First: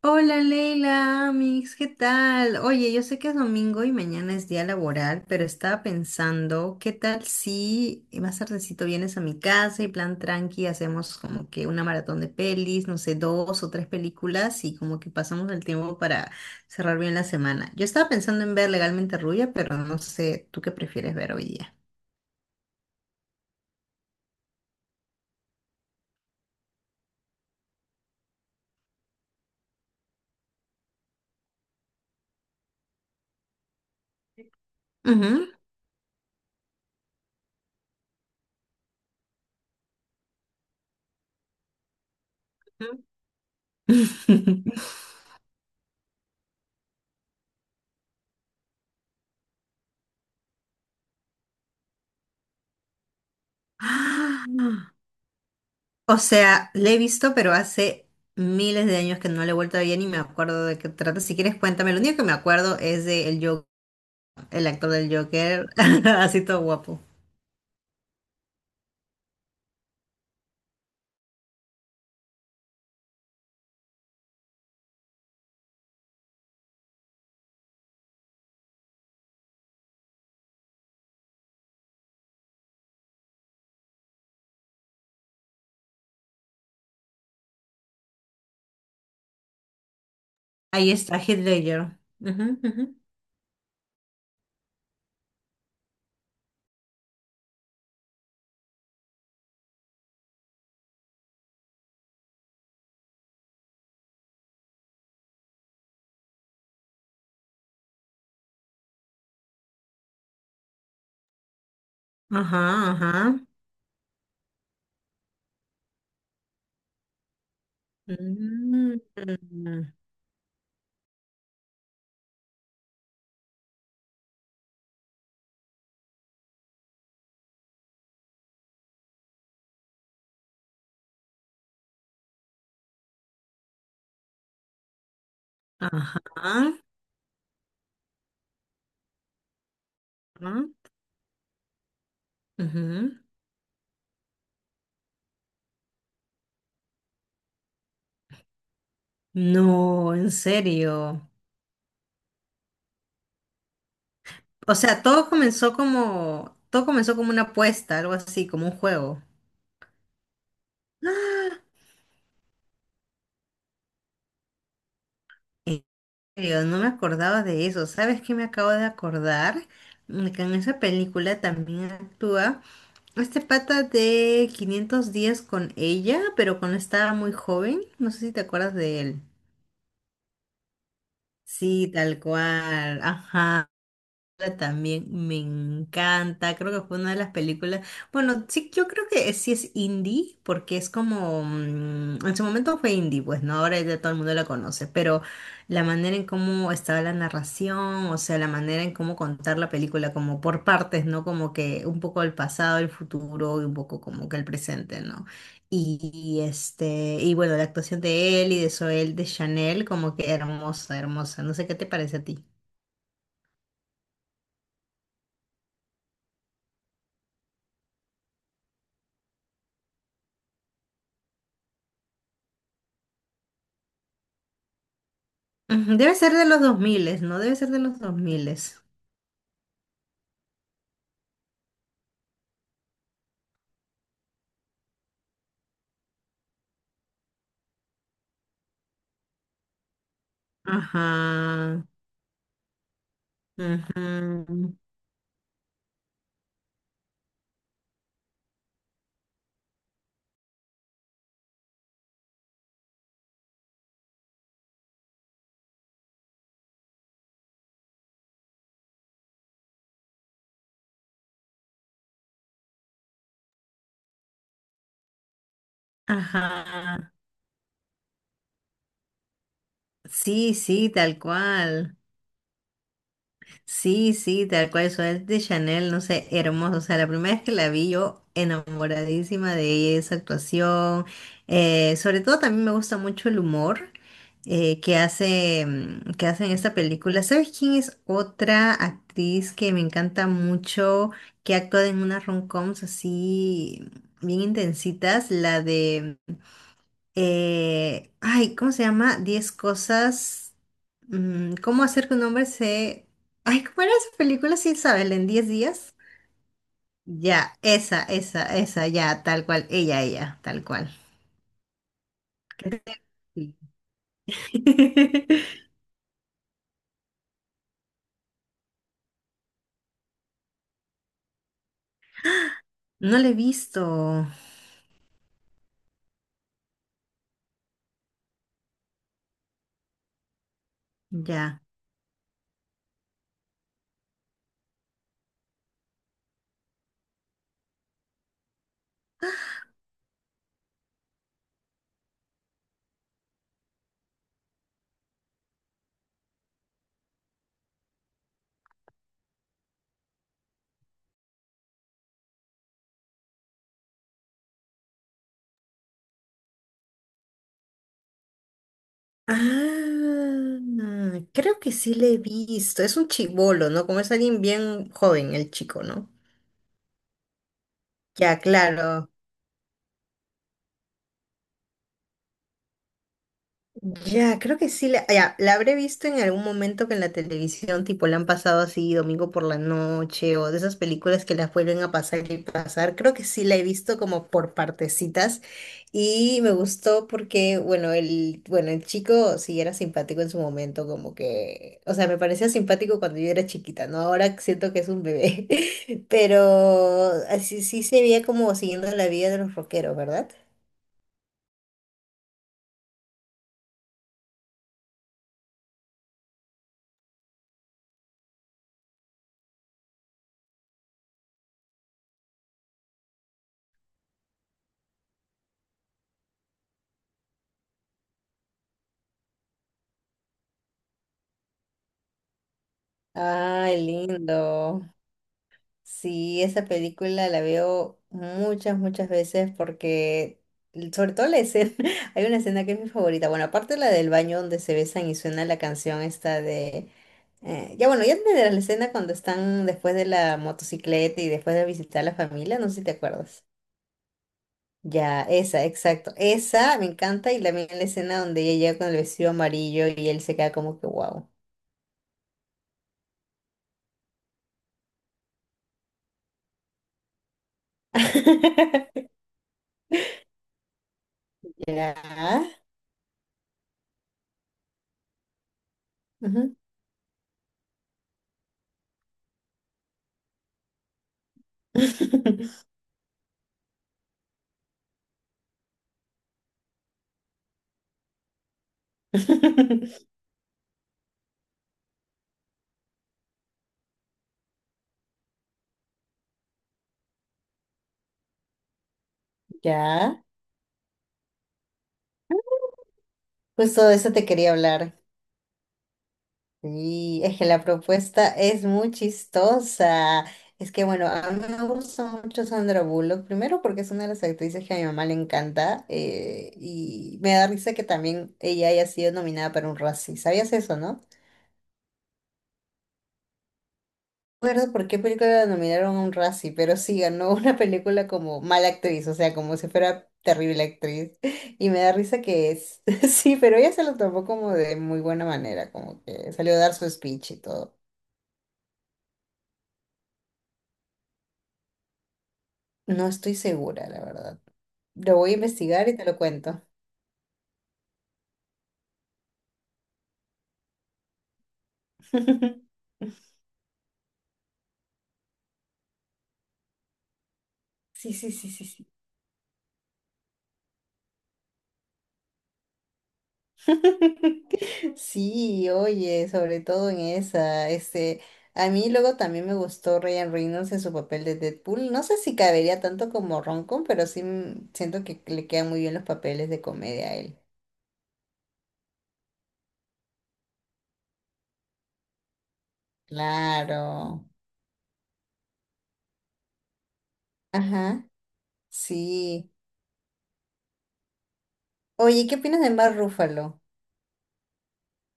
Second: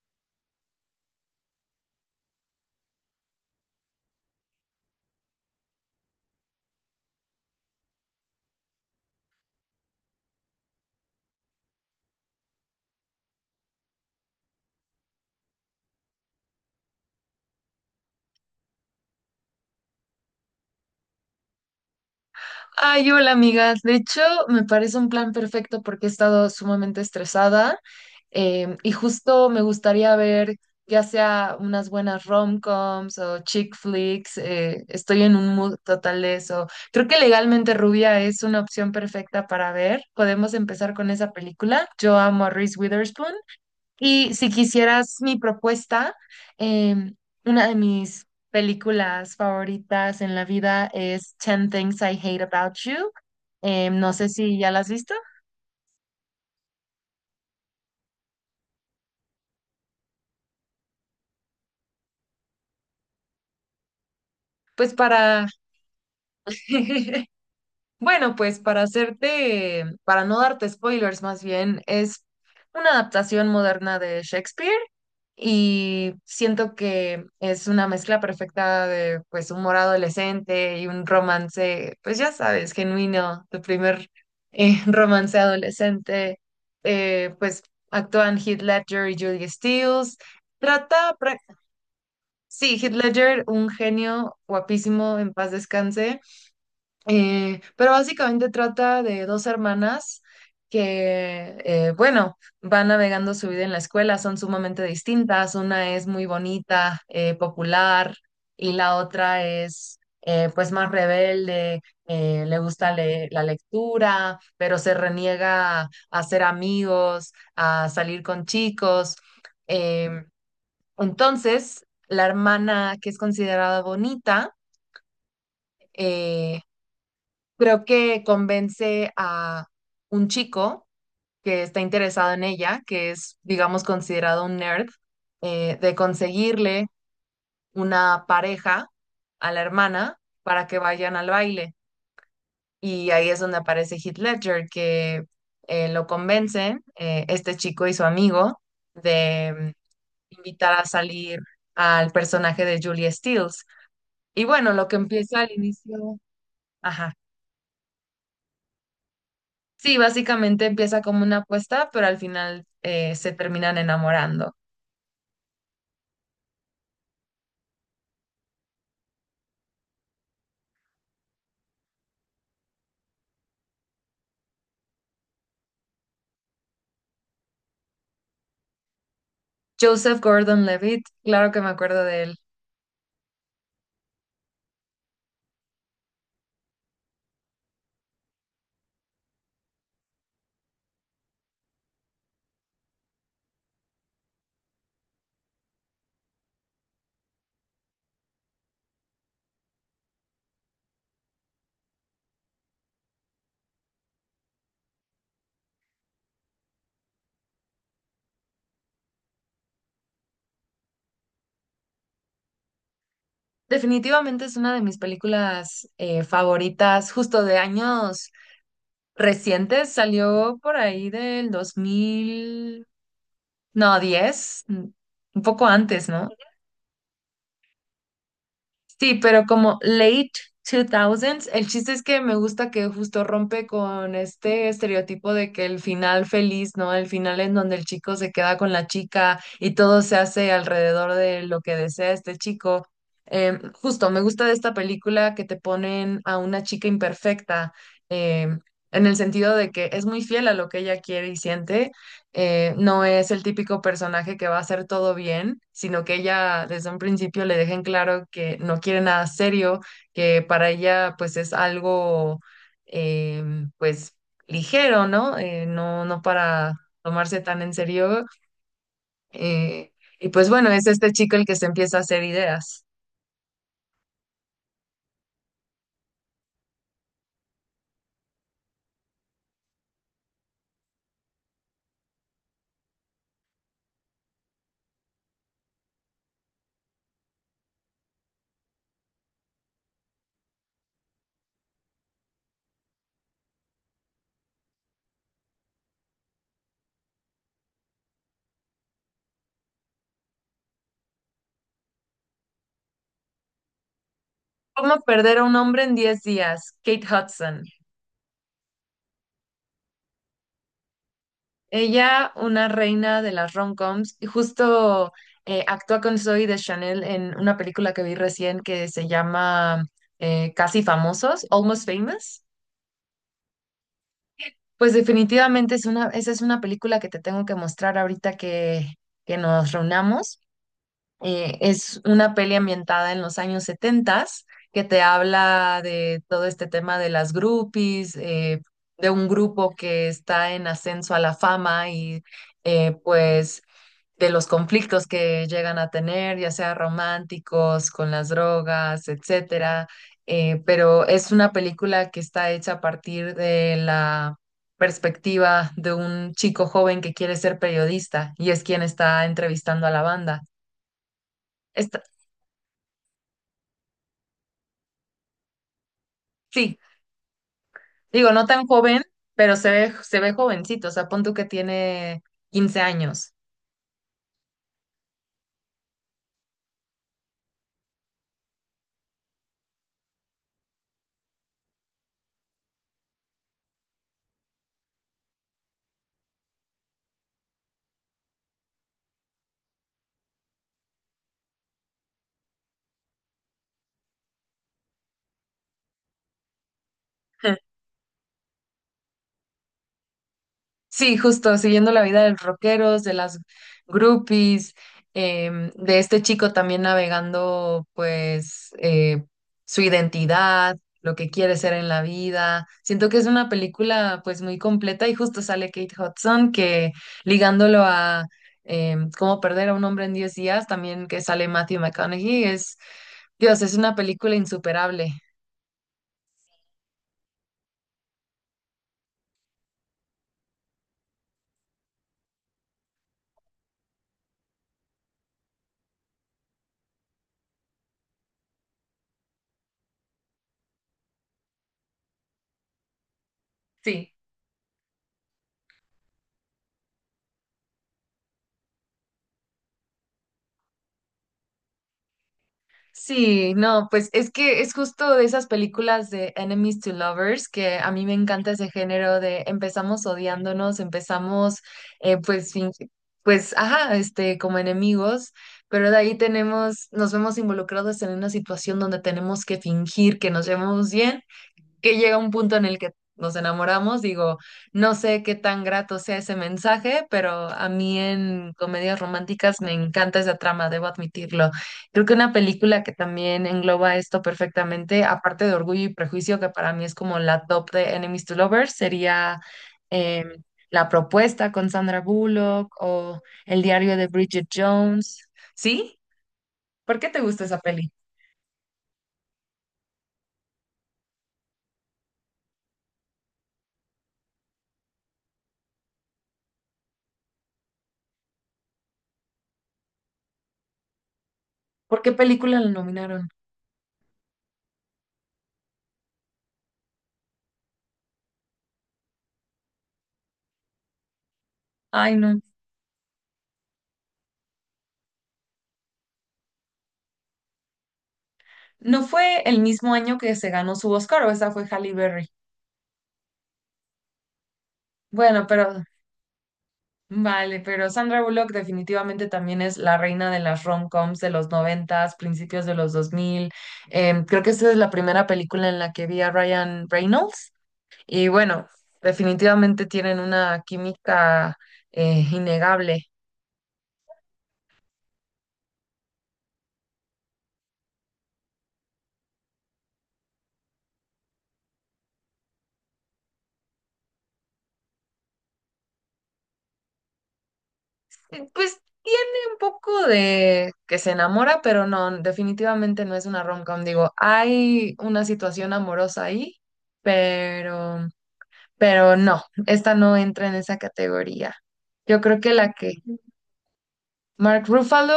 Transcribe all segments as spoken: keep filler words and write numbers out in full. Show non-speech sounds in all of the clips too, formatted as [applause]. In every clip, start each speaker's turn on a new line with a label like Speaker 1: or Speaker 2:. Speaker 1: Hola Leila, Amix, ¿qué tal? Oye, yo sé que es domingo y mañana es día laboral, pero estaba pensando, ¿qué tal si más tardecito vienes a mi casa y plan tranqui, hacemos como que una maratón de pelis, no sé, dos o tres películas y como que pasamos el tiempo para cerrar bien la semana? Yo estaba pensando en ver Legalmente Rubia, pero no sé, ¿tú qué prefieres ver hoy día?
Speaker 2: Ay, hola amigas. De hecho, me parece un plan perfecto porque he estado sumamente estresada, em, y justo me gustaría ver ya sea unas buenas rom-coms o chick flicks. Eh, estoy en
Speaker 1: Ujú,
Speaker 2: un mood total de eso. Creo que Legalmente Rubia es una opción perfecta para ver. Podemos empezar con esa película. Yo amo a Reese Witherspoon, y si
Speaker 1: ujú. [laughs]
Speaker 2: quisieras mi propuesta, em, una de mis películas favoritas en la vida es Ten Things I Hate About You. Em, no sé si
Speaker 1: [gasps]
Speaker 2: ya la has visto.
Speaker 1: O sea, le he visto, pero hace miles de años que no le he vuelto a ver y me acuerdo de qué trata. Si quieres, cuéntame. Lo único que me acuerdo es de el Joker, el actor
Speaker 2: Pues
Speaker 1: del
Speaker 2: para,
Speaker 1: Joker, [laughs] así todo guapo.
Speaker 2: [laughs] bueno, pues para hacerte, para no darte spoilers más bien, es una adaptación moderna de Shakespeare, y siento que es una mezcla perfecta de pues humor adolescente y un romance, pues ya sabes, genuino, tu primer, eh, [laughs] romance adolescente. Eh, pues actúan Heath Ledger y Julia Stiles,
Speaker 1: Ahí
Speaker 2: trata,
Speaker 1: está,
Speaker 2: pra-
Speaker 1: Heath Ledger. Ujú,
Speaker 2: sí, Heath
Speaker 1: ujú.
Speaker 2: Ledger, un genio guapísimo, en paz descanse. Eh, pero básicamente trata de dos hermanas que, eh, bueno, van navegando su vida en la escuela, son sumamente distintas. Una es muy bonita, eh, popular, y la otra es, eh, pues, más rebelde. Eh, le
Speaker 1: Ajá,
Speaker 2: gusta le-
Speaker 1: ajá.
Speaker 2: la lectura, pero se reniega a hacer amigos, a salir con
Speaker 1: Mm,
Speaker 2: chicos. Em, entonces, la hermana que es considerada bonita, eh, creo que convence a un chico que está interesado en ella, que es, digamos, considerado un nerd, eh, de
Speaker 1: ajá. Ajá,
Speaker 2: conseguirle una pareja a la hermana para que vayan al baile. Y
Speaker 1: ujú.
Speaker 2: ahí es donde aparece Heath Ledger, que eh, lo convencen, eh, este chico y su amigo, de
Speaker 1: No, en
Speaker 2: mm, invitar a
Speaker 1: serio.
Speaker 2: salir al personaje de Julia Stiles. Y bueno,
Speaker 1: O
Speaker 2: lo que
Speaker 1: sea, todo
Speaker 2: empieza al
Speaker 1: comenzó
Speaker 2: inicio,
Speaker 1: como, todo
Speaker 2: ajá.
Speaker 1: comenzó como una apuesta, algo así, como un juego.
Speaker 2: Sí, básicamente empieza como una apuesta, pero al final eh, se terminan enamorando.
Speaker 1: Serio, no me acordaba de eso. ¿Sabes qué me acabo de acordar? Mm, Que en esa película también actúa este pata de quinientos días con ella, pero cuando estaba muy joven. No sé si te acuerdas de él.
Speaker 2: Joseph Gordon-Levitt, claro que me
Speaker 1: Sí,
Speaker 2: acuerdo
Speaker 1: tal
Speaker 2: de él.
Speaker 1: cual. Ajá. También me encanta, creo que fue una de las películas. Bueno, sí, yo creo que sí es indie, porque es como, mm, en su momento fue indie, pues no, ahora ya todo el mundo la conoce, pero la manera en cómo estaba la narración, o sea, la manera en cómo contar la película, como por partes, ¿no? Como que un poco el pasado, el futuro y un poco como que el presente, ¿no? Y, y, este, y bueno, la actuación de él y de Zoel de Chanel, como que hermosa, hermosa. No sé qué te parece a ti.
Speaker 2: Definitivamente es una de mis películas eh, favoritas, justo de años recientes. Salió por ahí del dos mil, no, diez, un poco
Speaker 1: Ujú,
Speaker 2: antes,
Speaker 1: debe
Speaker 2: ¿no?
Speaker 1: ser de los dos mil, ¿no? Debe ser de los dos mil.
Speaker 2: Sí, pero como late dos miles, el chiste es que me gusta que justo rompe con este estereotipo de que el final feliz, ¿no? El final en donde el chico se queda con la chica y todo se hace alrededor de lo que
Speaker 1: Ajá.
Speaker 2: desea este chico. Em, justo, me gusta de
Speaker 1: Ujú,
Speaker 2: esta película que te ponen a una chica imperfecta, em, en el sentido de que es muy fiel a lo que ella quiere y siente. Eh, no es el típico personaje que va a hacer todo bien, sino que ella desde un principio le dejen claro que no quiere nada serio, que para ella pues es algo, eh, pues ligero, ¿no? Eh, no, no para
Speaker 1: ajá.
Speaker 2: tomarse tan en serio. eh, y pues
Speaker 1: Sí,
Speaker 2: bueno, es
Speaker 1: sí,
Speaker 2: este
Speaker 1: tal
Speaker 2: chico el que se
Speaker 1: cual.
Speaker 2: empieza a hacer ideas.
Speaker 1: Sí, sí, tal cual, Suárez de Chanel, no sé, hermoso. O sea, la primera vez que la vi yo enamoradísima de ella, de esa actuación. Eh, sobre todo también me gusta mucho el humor eh, que hace, mm, que hace en esta película. ¿Sabes quién es otra actriz que me encanta mucho, que actúa en unas rom-coms así bien intensitas? La de eh, ay, ¿cómo se llama? Diez cosas. Mm, ¿cómo hacer que un hombre se... Ay, ¿cómo era esa película? Sí,
Speaker 2: ¿Cómo
Speaker 1: Isabel, en
Speaker 2: perder a
Speaker 1: diez
Speaker 2: un hombre en
Speaker 1: días.
Speaker 2: diez días? Kate
Speaker 1: Ya,
Speaker 2: Hudson.
Speaker 1: esa, esa, esa, ya, tal cual. Ella, ella, tal cual.
Speaker 2: Ella, una
Speaker 1: ¿Qué te-
Speaker 2: reina de las
Speaker 1: Sí.
Speaker 2: rom-coms, y justo eh,
Speaker 1: [laughs]
Speaker 2: actúa con Zoe de Chanel en una película que vi recién que se llama, eh, Casi Famosos, Almost Famous.
Speaker 1: No la he visto.
Speaker 2: Pues definitivamente es una, esa es una película que te tengo que mostrar ahorita que, que nos reunamos. Eh,
Speaker 1: Ya.
Speaker 2: es una peli ambientada en los años setenta, que te habla de todo este tema de las groupies, eh, de un grupo que está en ascenso a la fama, y eh, pues de los conflictos que llegan a tener, ya sea románticos, con las drogas, etcétera. Eh, pero es una película que está hecha a partir de la perspectiva de un chico joven que quiere ser periodista y es quien está entrevistando a la banda.
Speaker 1: Ah, creo que sí
Speaker 2: Está,
Speaker 1: le he visto. Es un chibolo, ¿no? Como es alguien bien joven, el chico, ¿no?
Speaker 2: sí, digo,
Speaker 1: Ya,
Speaker 2: no tan joven,
Speaker 1: claro.
Speaker 2: pero se ve, se ve jovencito, o sea, pon tú que tiene quince años.
Speaker 1: Ya, creo que sí, la, ya, la habré visto en algún momento que en la televisión, tipo, la han pasado así domingo por la noche o de esas películas que las vuelven a pasar y pasar. Creo que sí la he visto como por partecitas y me gustó porque, bueno, el, bueno, el chico sí era simpático en su momento, como que, o sea, me parecía simpático cuando yo era chiquita, ¿no? Ahora siento que es un bebé, [laughs] pero así
Speaker 2: [laughs]
Speaker 1: sí se veía como siguiendo la vida de los rockeros, ¿verdad?
Speaker 2: Sí, justo, siguiendo la vida de los rockeros, de las groupies, em, de este chico también navegando, pues, eh, su identidad, lo que quiere ser en la vida. Siento que es una película, pues, muy completa, y justo sale Kate Hudson, que ligándolo a em, Cómo perder a un hombre en diez días, también que sale Matthew McConaughey, es, Dios, es
Speaker 1: Ay,
Speaker 2: una película
Speaker 1: lindo.
Speaker 2: insuperable.
Speaker 1: Sí, esa película la veo muchas, muchas veces porque, l- sobre todo la escena, [laughs] hay una escena que es mi favorita. Bueno, aparte la del baño donde se besan y suena la canción esta de... eh, ya bueno, ya entenderás la escena cuando están después de la motocicleta y después de visitar a la familia, no sé si te acuerdas.
Speaker 2: Sí.
Speaker 1: Ya, esa, exacto. Esa me encanta y también la escena donde ella llega con el vestido amarillo y él se queda como que wow.
Speaker 2: Sí, no, pues es que es justo de esas películas de Enemies to Lovers, que a mí me encanta ese
Speaker 1: [laughs]
Speaker 2: género de empezamos odiándonos, empezamos,
Speaker 1: Ya.
Speaker 2: eh, pues, fin- pues, ajá, este, como enemigos, pero de ahí
Speaker 1: Ujú.
Speaker 2: tenemos, nos vemos involucrados en una situación donde tenemos que fingir que nos llevamos bien, que llega un punto en el que nos enamoramos, digo, no sé qué tan grato sea ese mensaje, pero a mí en comedias románticas me
Speaker 1: [laughs]
Speaker 2: encanta esa trama, debo admitirlo. Creo que una película que también engloba esto perfectamente, aparte de Orgullo y Prejuicio, que para mí es como la top de Enemies to Lovers, sería
Speaker 1: Ya,
Speaker 2: em, La Propuesta con Sandra Bullock o El
Speaker 1: justo de
Speaker 2: diario de
Speaker 1: eso te
Speaker 2: Bridget
Speaker 1: quería hablar.
Speaker 2: Jones. ¿Sí? ¿Por qué te
Speaker 1: Y es
Speaker 2: gusta
Speaker 1: que
Speaker 2: esa
Speaker 1: la
Speaker 2: peli?
Speaker 1: propuesta es muy chistosa. Es que bueno, a mí me gusta mucho Sandra Bullock, primero porque es una de las actrices que a mi mamá le encanta, eh, y me da risa que también ella haya sido nominada para un Razzie. ¿Sabías eso, no?
Speaker 2: ¿Por qué película la nominaron?
Speaker 1: Recuerdo por qué película la nominaron a un Razzie, pero sí ganó una película como mala actriz, o sea, como si fuera terrible actriz. Y me da
Speaker 2: Ay,
Speaker 1: risa
Speaker 2: no.
Speaker 1: que es. [laughs] Sí, pero ella se lo tomó como de muy buena manera, como que salió a dar su speech y todo.
Speaker 2: ¿No fue el mismo año que se ganó su Oscar, o esa fue Halle Berry?
Speaker 1: No estoy segura, la verdad. Lo voy a
Speaker 2: Bueno, pero
Speaker 1: investigar y te lo cuento.
Speaker 2: vale, pero Sandra Bullock definitivamente también es la reina de las rom-coms de los noventas, principios de
Speaker 1: [laughs]
Speaker 2: los dos mil. Em, creo que esa es la primera película en la que vi a Ryan Reynolds.
Speaker 1: Sí,
Speaker 2: Y
Speaker 1: sí, sí, sí,
Speaker 2: bueno,
Speaker 1: sí.
Speaker 2: definitivamente tienen una química, eh, innegable.
Speaker 1: [laughs] Sí, oye, sobre todo en esa, este, a mí luego también me gustó Ryan Reynolds en su papel de Deadpool. No sé si cabería tanto como Roncon, pero sí, mm, siento que le quedan muy bien los papeles de comedia a él.
Speaker 2: Eh, Pues tiene un poco de que se enamora, pero no, definitivamente no es una rom-com. Digo,
Speaker 1: Claro.
Speaker 2: hay una situación amorosa ahí, pero,
Speaker 1: Ajá,
Speaker 2: pero no,
Speaker 1: sí.
Speaker 2: esta no entra en esa categoría. Yo
Speaker 1: Oye, ¿qué
Speaker 2: creo que
Speaker 1: opinas de
Speaker 2: la que
Speaker 1: Mark Ruffalo?
Speaker 2: Mark Ruffalo,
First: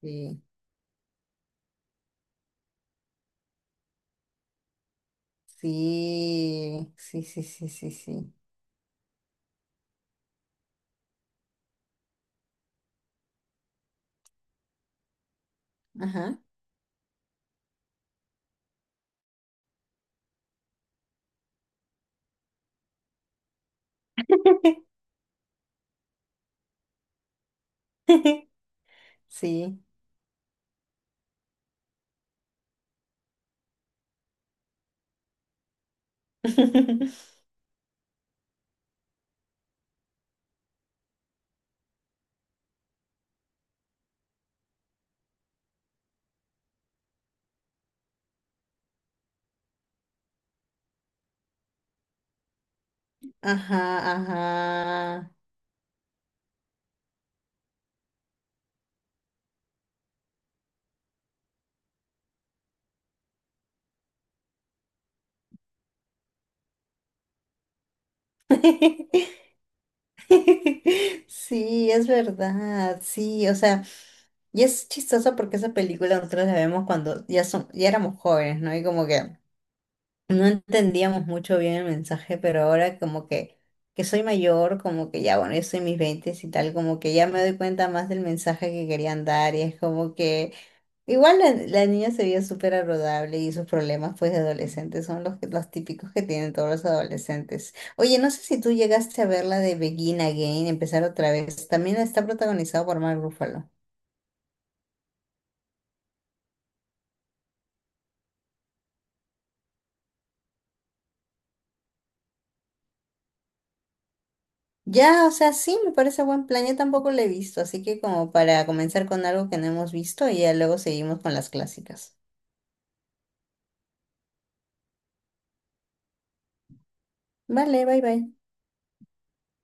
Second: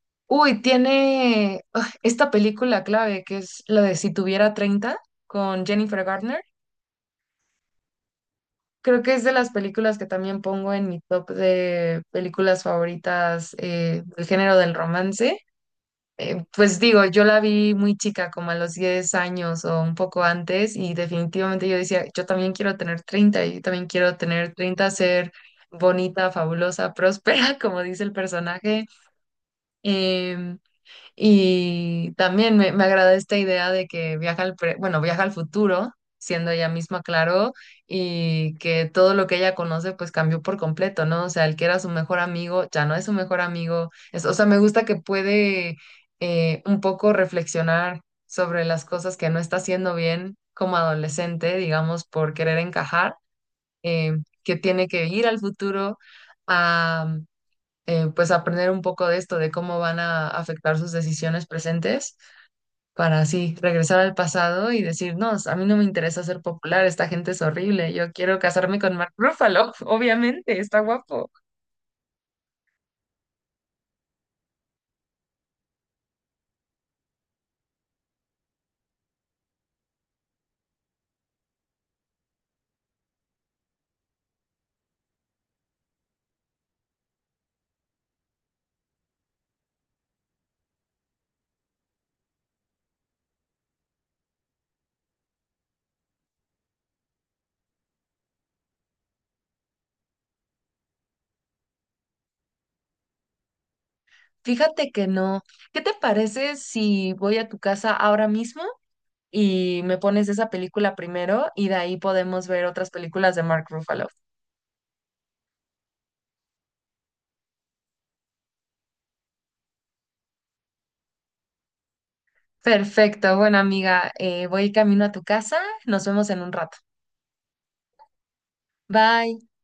Speaker 1: Sí,
Speaker 2: uy, tiene ah, esta película clave, que es la de Si tuviera treinta, con Jennifer Garner.
Speaker 1: sí, sí, sí, sí, sí, sí.
Speaker 2: Creo que es de las películas que también pongo en mi top de películas favoritas, eh, del género del romance.
Speaker 1: Ajá.
Speaker 2: Eh, pues digo, yo la vi muy chica, como a los diez años o un poco antes, y definitivamente yo decía, yo también quiero tener treinta, yo también quiero tener treinta,
Speaker 1: [laughs]
Speaker 2: ser bonita, fabulosa, próspera, [laughs] como dice el personaje.
Speaker 1: Sí.
Speaker 2: em, y también me, me agrada esta idea de que viaja al, pre- bueno, viaja al futuro, siendo ella misma.
Speaker 1: [laughs]
Speaker 2: Claro, y que todo lo que ella conoce pues cambió por completo, ¿no? O sea, el que era su mejor amigo ya no es su mejor amigo. Es, o sea, me gusta que puede eh, un poco reflexionar sobre las cosas que no está haciendo bien como adolescente, digamos, por querer encajar.
Speaker 1: Ajá,
Speaker 2: eh, que tiene que ir
Speaker 1: ajá.
Speaker 2: al futuro, eh, pues aprender un poco de esto, de cómo van a afectar sus decisiones presentes, para así regresar al pasado y decir, no, a mí no me interesa ser popular, esta gente es horrible, yo quiero casarme con Mark
Speaker 1: [laughs]
Speaker 2: Ruffalo, [laughs] obviamente, está
Speaker 1: [laughs]
Speaker 2: guapo.
Speaker 1: Sí, es verdad, sí, o sea, y es chistoso porque esa película nosotros la vemos cuando ya son, ya éramos jóvenes, ¿no? Y como que no entendíamos mucho bien el mensaje, pero ahora como que, que, soy mayor, como que ya, bueno, yo soy mis veintes y tal, como que ya me doy cuenta más del mensaje que querían dar y es como que. Igual la, la niña se veía súper agradable y sus problemas pues de adolescentes son los, que- los típicos que tienen todos los adolescentes. Oye, no sé si tú llegaste a ver la de Begin Again, empezar otra vez. También está protagonizado por Mark Ruffalo.
Speaker 2: Fíjate que no. ¿Qué te parece si voy a tu casa ahora mismo y me pones esa película primero y de ahí podemos ver otras películas de Mark Ruffalo?
Speaker 1: Ya, o sea, sí, me parece buen plan. Yo tampoco la he visto, así que como para comenzar con algo que no hemos visto y ya luego seguimos con las clásicas.
Speaker 2: Perfecto, bueno amiga, eh, voy camino a tu casa, nos vemos en un rato.
Speaker 1: Vale, bye bye.
Speaker 2: Bye.